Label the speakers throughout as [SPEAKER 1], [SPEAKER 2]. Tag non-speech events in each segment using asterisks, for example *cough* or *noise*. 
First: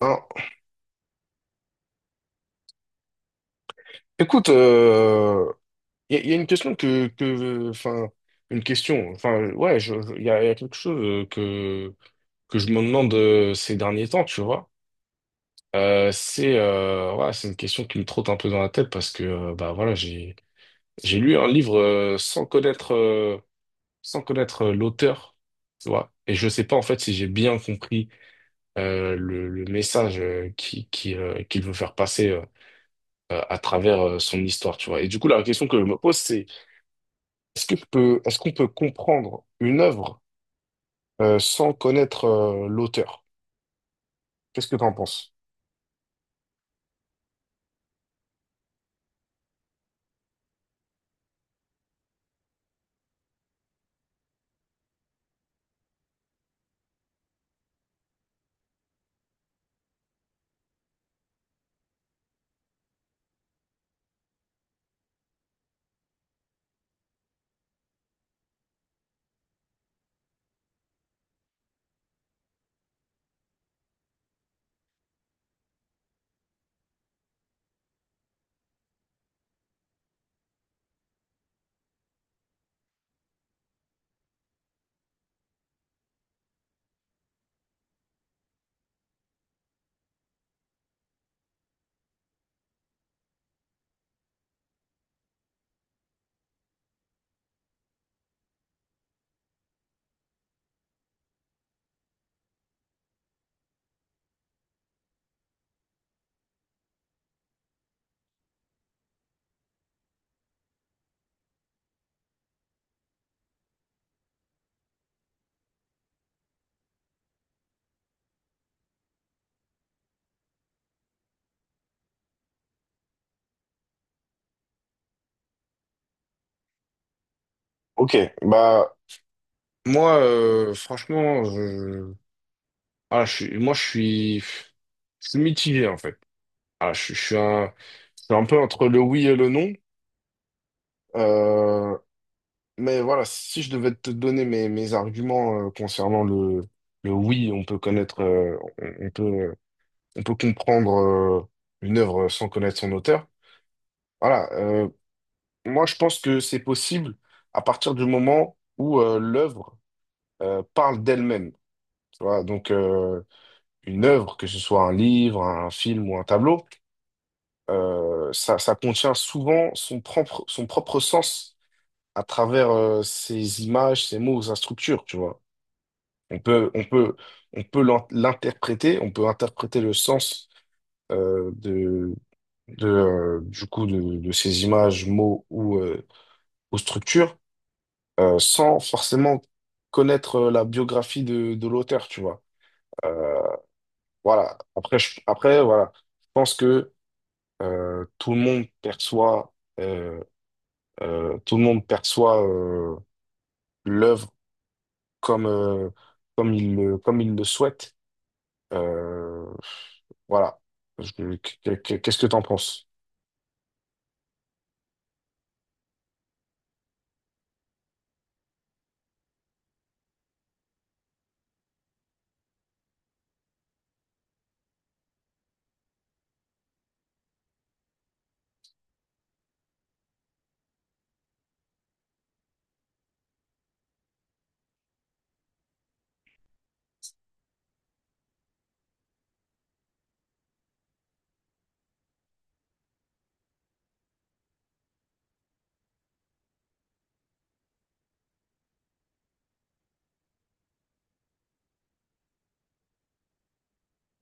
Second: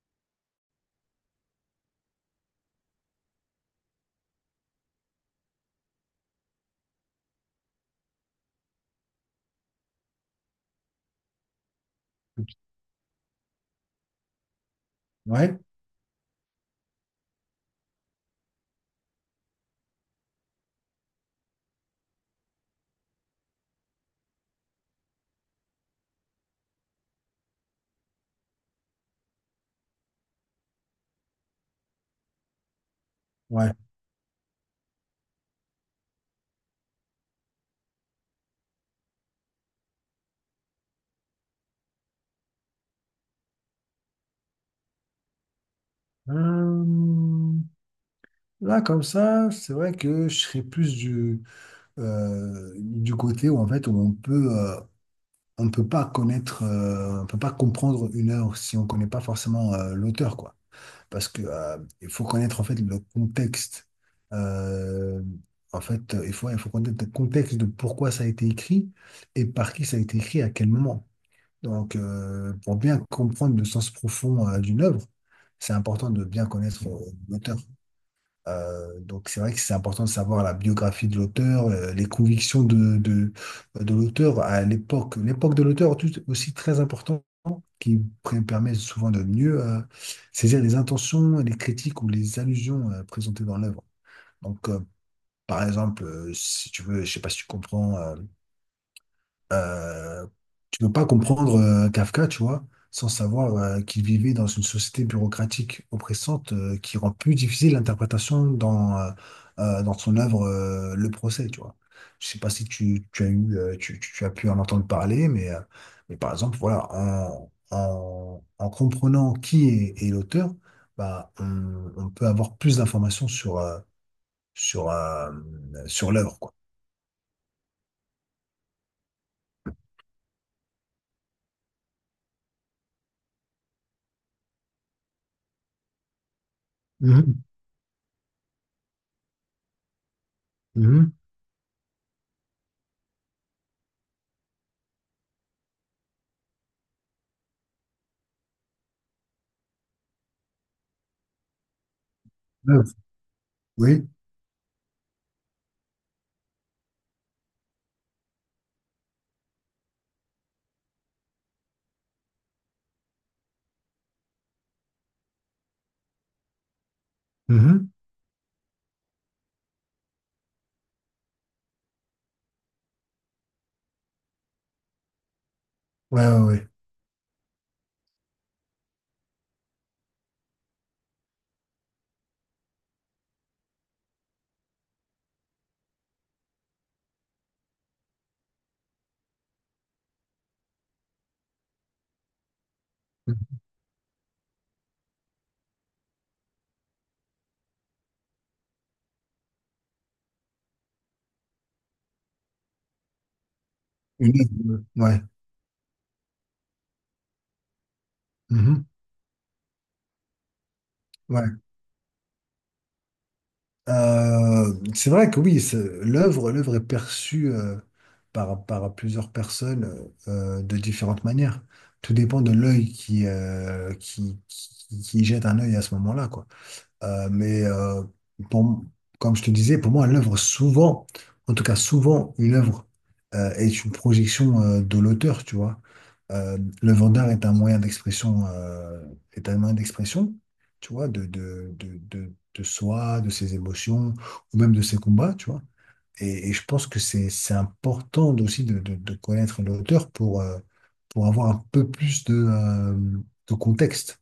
[SPEAKER 1] Alors, écoute, il y a une question une question, enfin, ouais, il y a quelque chose que je me demande ces derniers temps, tu vois.
[SPEAKER 2] Ouais,
[SPEAKER 1] Ouais, c'est une question qui me trotte un peu dans la tête parce que, bah voilà, j'ai lu un livre sans connaître l'auteur, tu vois. Et je sais pas en fait si j'ai bien compris le message qui qu'il veut faire passer à
[SPEAKER 2] ouais.
[SPEAKER 1] travers son histoire, tu vois. Et du coup, la question que je me pose, c'est est-ce que est-ce qu'on peut comprendre une œuvre sans connaître l'auteur? Qu'est-ce que tu en penses?
[SPEAKER 2] Euh, Là, comme ça, c'est vrai que je serais plus du côté où en fait où on on peut pas on peut pas comprendre une œuvre si on connaît pas forcément l'auteur, quoi. Parce que il faut connaître en fait le contexte. Euh, en fait, il faut connaître le contexte de pourquoi ça a été écrit et par qui ça a été écrit à quel moment. Donc, pour bien comprendre le sens profond d'une œuvre, c'est important de bien connaître l'auteur. Donc, c'est vrai que c'est important de savoir la biographie de l'auteur, les convictions de l'auteur à l'époque. L'époque de l'auteur est tout aussi très importante, qui permet souvent de mieux saisir les intentions, les critiques ou les allusions présentées dans l'œuvre. Donc, par exemple, si tu veux, je sais pas si tu comprends euh, tu ne peux pas comprendre Kafka, tu vois, sans savoir qu'il vivait dans une société bureaucratique oppressante qui rend plus difficile l'interprétation dans dans son œuvre Le Procès, tu vois. Je sais pas si tu as eu, tu as pu en entendre parler, mais mais par exemple, voilà, en comprenant est l'auteur, bah, on peut avoir plus d'informations sur, euh, sur l'œuvre, quoi.
[SPEAKER 1] Ok, bah moi franchement, je... Ah, je suis mitigé en fait. Je suis
[SPEAKER 2] Mhm,
[SPEAKER 1] je suis un peu entre le oui et le non.
[SPEAKER 2] mhm.
[SPEAKER 1] Euh, mais voilà, si je devais te donner mes arguments concernant le oui, on peut on peut comprendre euh, une œuvre sans connaître son
[SPEAKER 2] L'œuvre,
[SPEAKER 1] auteur.
[SPEAKER 2] oui.
[SPEAKER 1] Voilà, moi, je pense que c'est possible à partir du moment où l'œuvre parle d'elle-même. Tu vois, donc une œuvre, que ce soit un livre, un film ou un tableau, ça contient souvent son propre sens à travers ses images, ses mots, sa structure. Tu vois,
[SPEAKER 2] Ouais,
[SPEAKER 1] on
[SPEAKER 2] ouais, ouais.
[SPEAKER 1] peut, on peut, on peut l'interpréter, on peut interpréter le sens euh, de, de, du coup de ces images, mots ou structures sans forcément connaître la biographie de l'auteur, tu vois. Euh,
[SPEAKER 2] Mhm.
[SPEAKER 1] voilà. Après, voilà. Je pense que euh, tout le monde perçoit, euh, tout le monde perçoit l'œuvre
[SPEAKER 2] Une œuvre, ouais.
[SPEAKER 1] comme, comme il le souhaite.
[SPEAKER 2] Mhm.
[SPEAKER 1] Euh, voilà. Je-
[SPEAKER 2] Ouais.
[SPEAKER 1] Qu'est-ce que tu en penses?
[SPEAKER 2] C'est vrai que oui, l'œuvre, l'œuvre est perçue par, par plusieurs personnes de différentes manières. Tout dépend de l'œil qui qui, jette un œil à ce moment-là, quoi. Mais pour- comme je te disais, pour moi, l'œuvre, souvent, en tout cas souvent, une œuvre est une projection de l'auteur, tu vois. L'œuvre d'art est un moyen d'expression, est un moyen d'expression, tu vois, de soi, de ses émotions, ou même de ses combats, tu vois. Et je pense que c'est important aussi de connaître l'auteur pour avoir un peu plus de contexte.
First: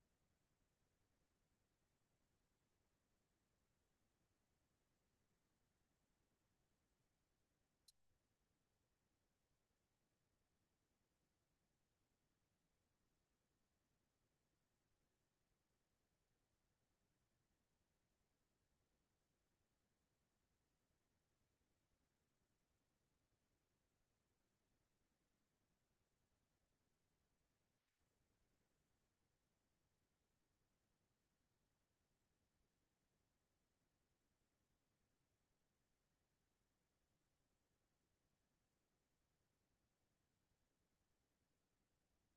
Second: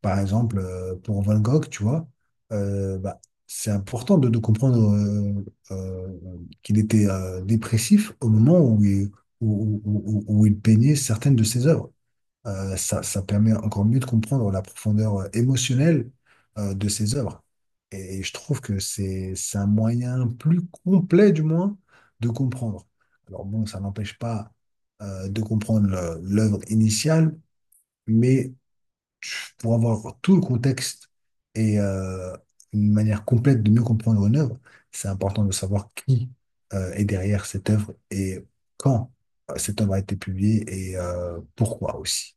[SPEAKER 2] Par exemple, pour Van Gogh, tu vois, bah, c'est important de comprendre euh, qu'il était dépressif au moment où où il peignait certaines de ses œuvres. Ça ça, permet encore mieux de comprendre la profondeur émotionnelle de ses œuvres. Et je trouve que c'est un moyen plus complet, du moins, de comprendre. Alors bon, ça n'empêche pas de comprendre l'œuvre initiale, mais pour avoir tout le contexte et une manière complète de mieux comprendre une œuvre, c'est important de savoir qui est derrière cette œuvre et quand cette œuvre a été publiée et pourquoi aussi.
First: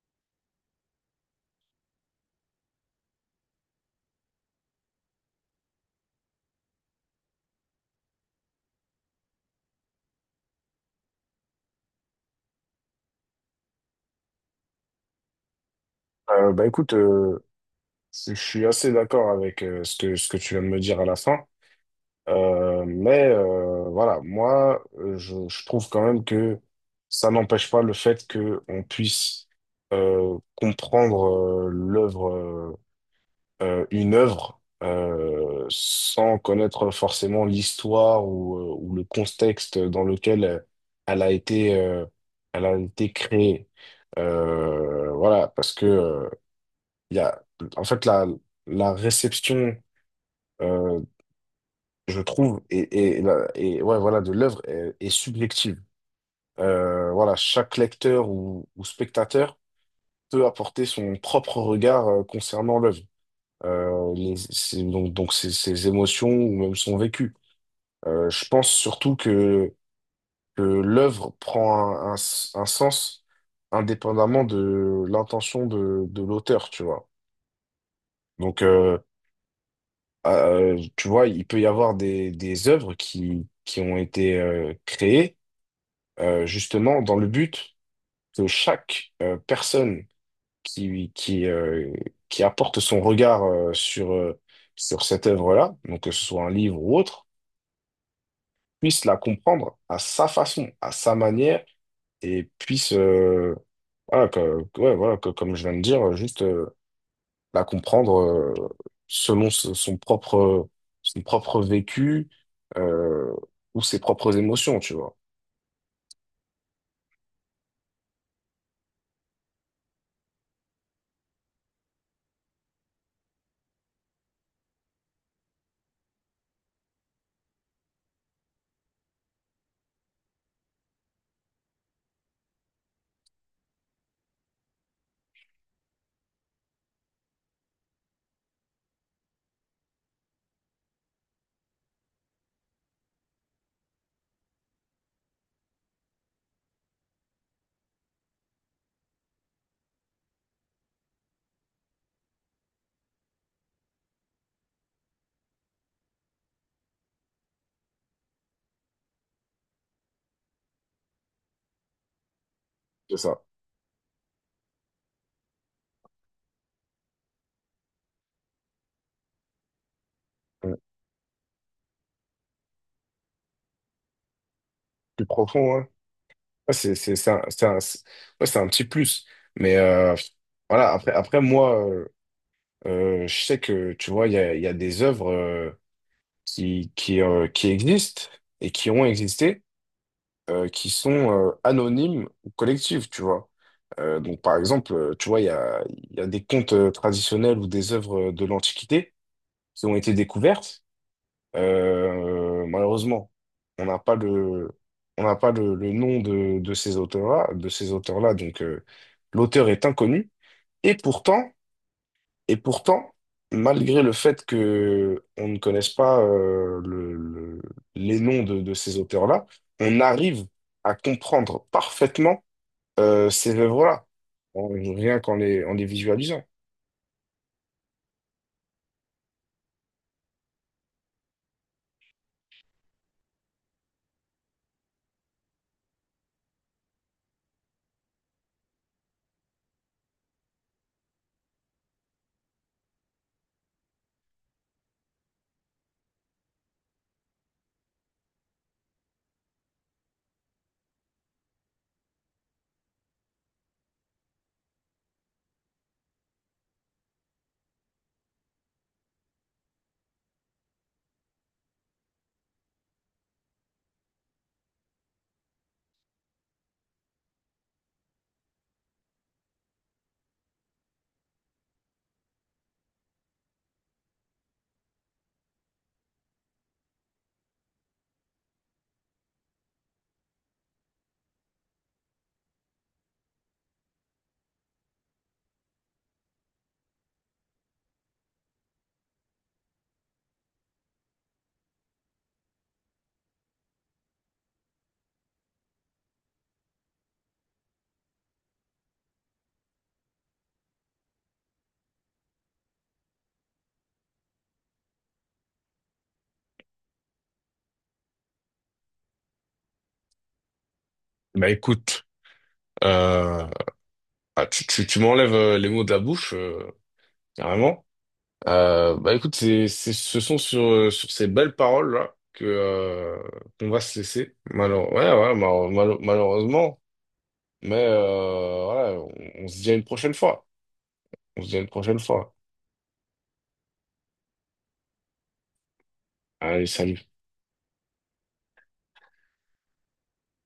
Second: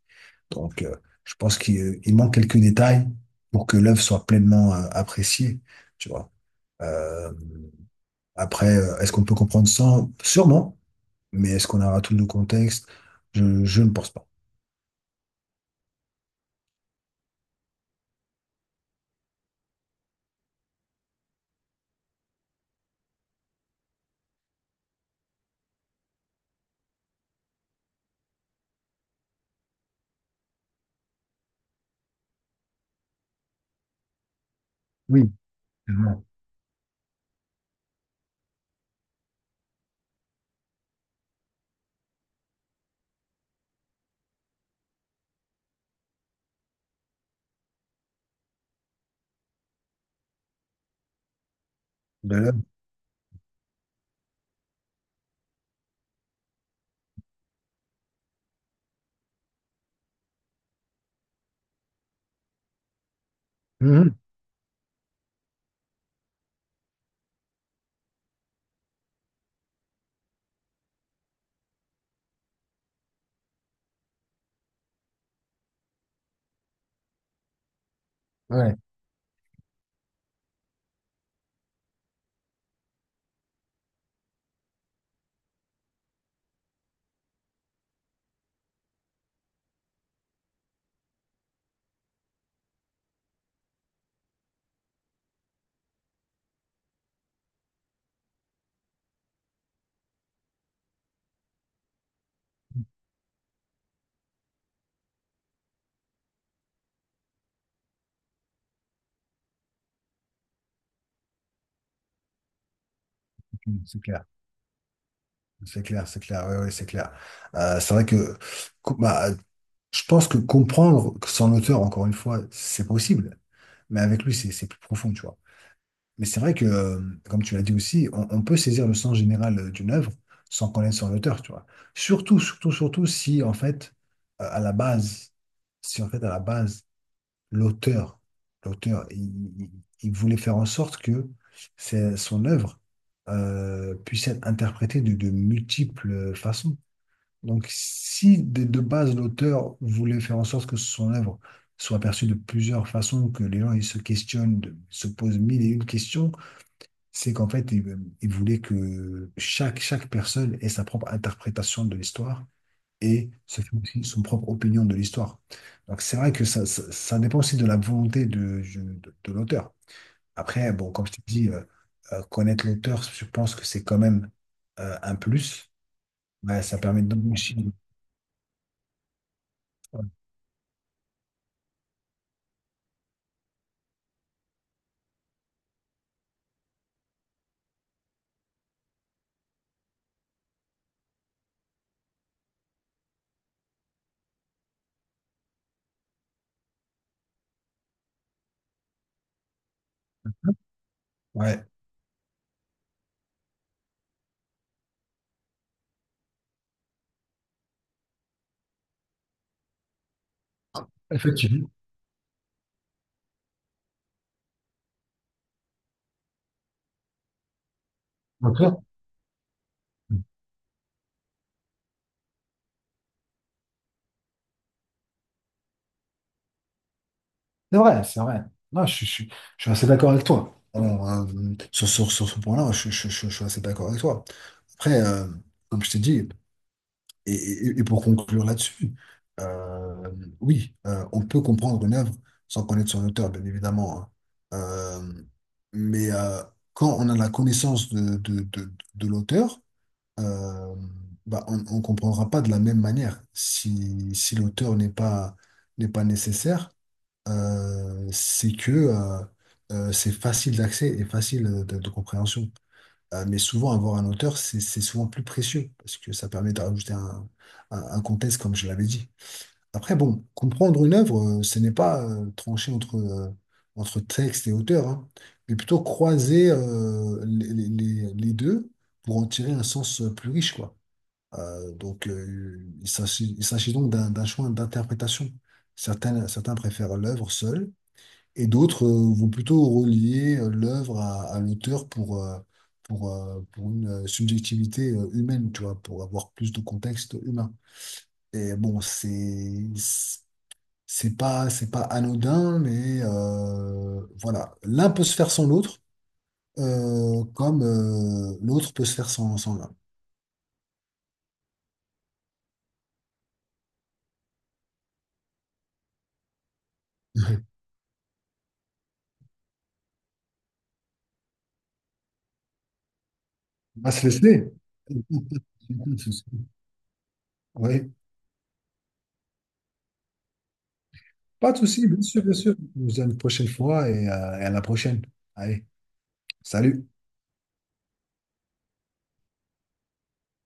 [SPEAKER 2] Donc, je pense qu'il il manque quelques détails pour que l'œuvre soit pleinement appréciée, tu vois. Euh, après, est-ce qu'on peut comprendre sans? Sûrement. Mais est-ce qu'on aura tout le contexte? Je ne pense pas.
[SPEAKER 1] Bah écoute, je suis assez d'accord avec ce que tu viens de me dire à la fin. Voilà, je trouve quand même que ça n'empêche pas le fait qu'on puisse comprendre une œuvre,
[SPEAKER 2] Oui, tellement.
[SPEAKER 1] sans connaître forcément l'histoire ou le contexte dans lequel elle a été, euh, elle a été créée. Voilà, parce que il y a, en fait, la réception euh, je
[SPEAKER 2] De là-
[SPEAKER 1] trouve, ouais, voilà, de est subjective. Voilà, chaque lecteur ou spectateur peut apporter son propre regard concernant l'œuvre,
[SPEAKER 2] mhm.
[SPEAKER 1] donc ses, ses émotions ou même son vécu. Je pense surtout que l'œuvre prend un sens indépendamment de l'intention de l'auteur, tu vois. Donc,
[SPEAKER 2] Ouais,
[SPEAKER 1] euh, tu vois, il peut y avoir des œuvres qui ont été créées justement dans le but que chaque personne qui, qui, euh, qui apporte son regard sur cette œuvre-là, donc que ce soit un livre ou autre, puisse la comprendre à sa façon, à sa manière, et puisse, voilà, ouais, voilà, que, comme je viens de dire, juste la comprendre selon son propre vécu euh, ou ses
[SPEAKER 2] c'est clair,
[SPEAKER 1] propres émotions, tu vois.
[SPEAKER 2] c'est clair, c'est clair, ouais, ouais, c'est clair. C'est vrai que bah, je pense que comprendre que son auteur, encore une fois, c'est possible, mais avec lui, c'est plus profond, tu vois. Mais c'est vrai que, comme tu l'as dit aussi, on peut saisir le sens général d'une œuvre sans connaître son auteur, tu vois. Surtout, surtout, surtout si, en fait, à la base, si, en fait, à la base, l'auteur, l'auteur, il il- voulait faire en sorte que son œuvre puisse être interprétée de multiples façons. Donc, si de base, l'auteur voulait faire en sorte que son œuvre soit perçue de plusieurs façons, que les gens ils se questionnent, se posent mille et une questions, c'est qu'en fait, il voulait que chaque personne ait sa propre interprétation de l'histoire
[SPEAKER 1] C'est
[SPEAKER 2] et
[SPEAKER 1] ça.
[SPEAKER 2] se fait aussi son propre opinion de l'histoire. Donc, c'est vrai que ça dépend aussi de la volonté de l'auteur. Après,
[SPEAKER 1] Ouais.
[SPEAKER 2] bon, comme je t'ai dit, connaître l'auteur, je pense que c'est quand même un
[SPEAKER 1] Plus
[SPEAKER 2] plus.
[SPEAKER 1] profond, ouais.
[SPEAKER 2] Ouais,
[SPEAKER 1] Ouais,
[SPEAKER 2] ça permet d'enrichir.
[SPEAKER 1] ouais, c'est un petit plus. Mais euh, voilà, je sais que, tu vois, il y a des œuvres qui existent et qui ont existé, qui sont anonymes ou collectives, tu vois. Donc, par exemple, il y a des contes traditionnels ou des œuvres de l'Antiquité qui ont été découvertes.
[SPEAKER 2] Ouais,
[SPEAKER 1] Malheureusement, on n'a pas le, on n'a pas le nom de ces auteurs-là, donc l'auteur est inconnu. Et pourtant,
[SPEAKER 2] effectivement.
[SPEAKER 1] et pourtant, malgré le fait que on ne connaisse pas les noms de
[SPEAKER 2] D'accord.
[SPEAKER 1] ces auteurs-là, on arrive à comprendre parfaitement ces œuvres-là, rien qu'en les, en les visualisant.
[SPEAKER 2] C'est vrai, c'est vrai. Non, je suis assez d'accord avec toi. Alors, sur ce point-là, je suis assez d'accord avec toi. Après, comme je t'ai dit, et pour conclure là-dessus, euh, oui, on peut comprendre une œuvre sans connaître son auteur, bien évidemment, hein. Euh, mais quand on a la connaissance de l'auteur, euh, bah, on ne comprendra pas de la même manière. Si l'auteur n'est pas, n'est pas nécessaire, c'est que c'est facile d'accès et facile de compréhension. Mais souvent, avoir un auteur, c'est souvent plus précieux parce que ça permet de rajouter un contexte, comme je l'avais dit. Après, bon, comprendre une œuvre, ce n'est pas trancher entre, entre texte et auteur, hein, mais plutôt croiser les, les deux pour en tirer un sens plus riche, quoi. Donc, il s'agit donc d'un choix d'interprétation. Certains, certains préfèrent l'œuvre seule et d'autres vont plutôt relier l'œuvre à l'auteur pour une subjectivité humaine, tu vois, pour avoir plus de contexte humain. Et bon, c'est pas anodin, mais voilà, l'un peut se faire sans l'autre, comme l'autre peut se faire sans l'un.
[SPEAKER 1] Bah écoute, euh, tu m'enlèves les mots de la bouche, carrément. Bah écoute, ce sont sur, sur ces belles paroles-là que, qu'on va
[SPEAKER 2] On va
[SPEAKER 1] se
[SPEAKER 2] se
[SPEAKER 1] laisser.
[SPEAKER 2] laisser.
[SPEAKER 1] Ouais, ouais,
[SPEAKER 2] *laughs*
[SPEAKER 1] malheureusement.
[SPEAKER 2] Oui,
[SPEAKER 1] On se dit à une prochaine fois. On se
[SPEAKER 2] pas
[SPEAKER 1] dit
[SPEAKER 2] de
[SPEAKER 1] à une
[SPEAKER 2] souci,
[SPEAKER 1] prochaine
[SPEAKER 2] bien sûr,
[SPEAKER 1] fois.
[SPEAKER 2] bien sûr. On se dit à une prochaine fois et à la prochaine. Allez,
[SPEAKER 1] Allez,
[SPEAKER 2] salut.
[SPEAKER 1] salut.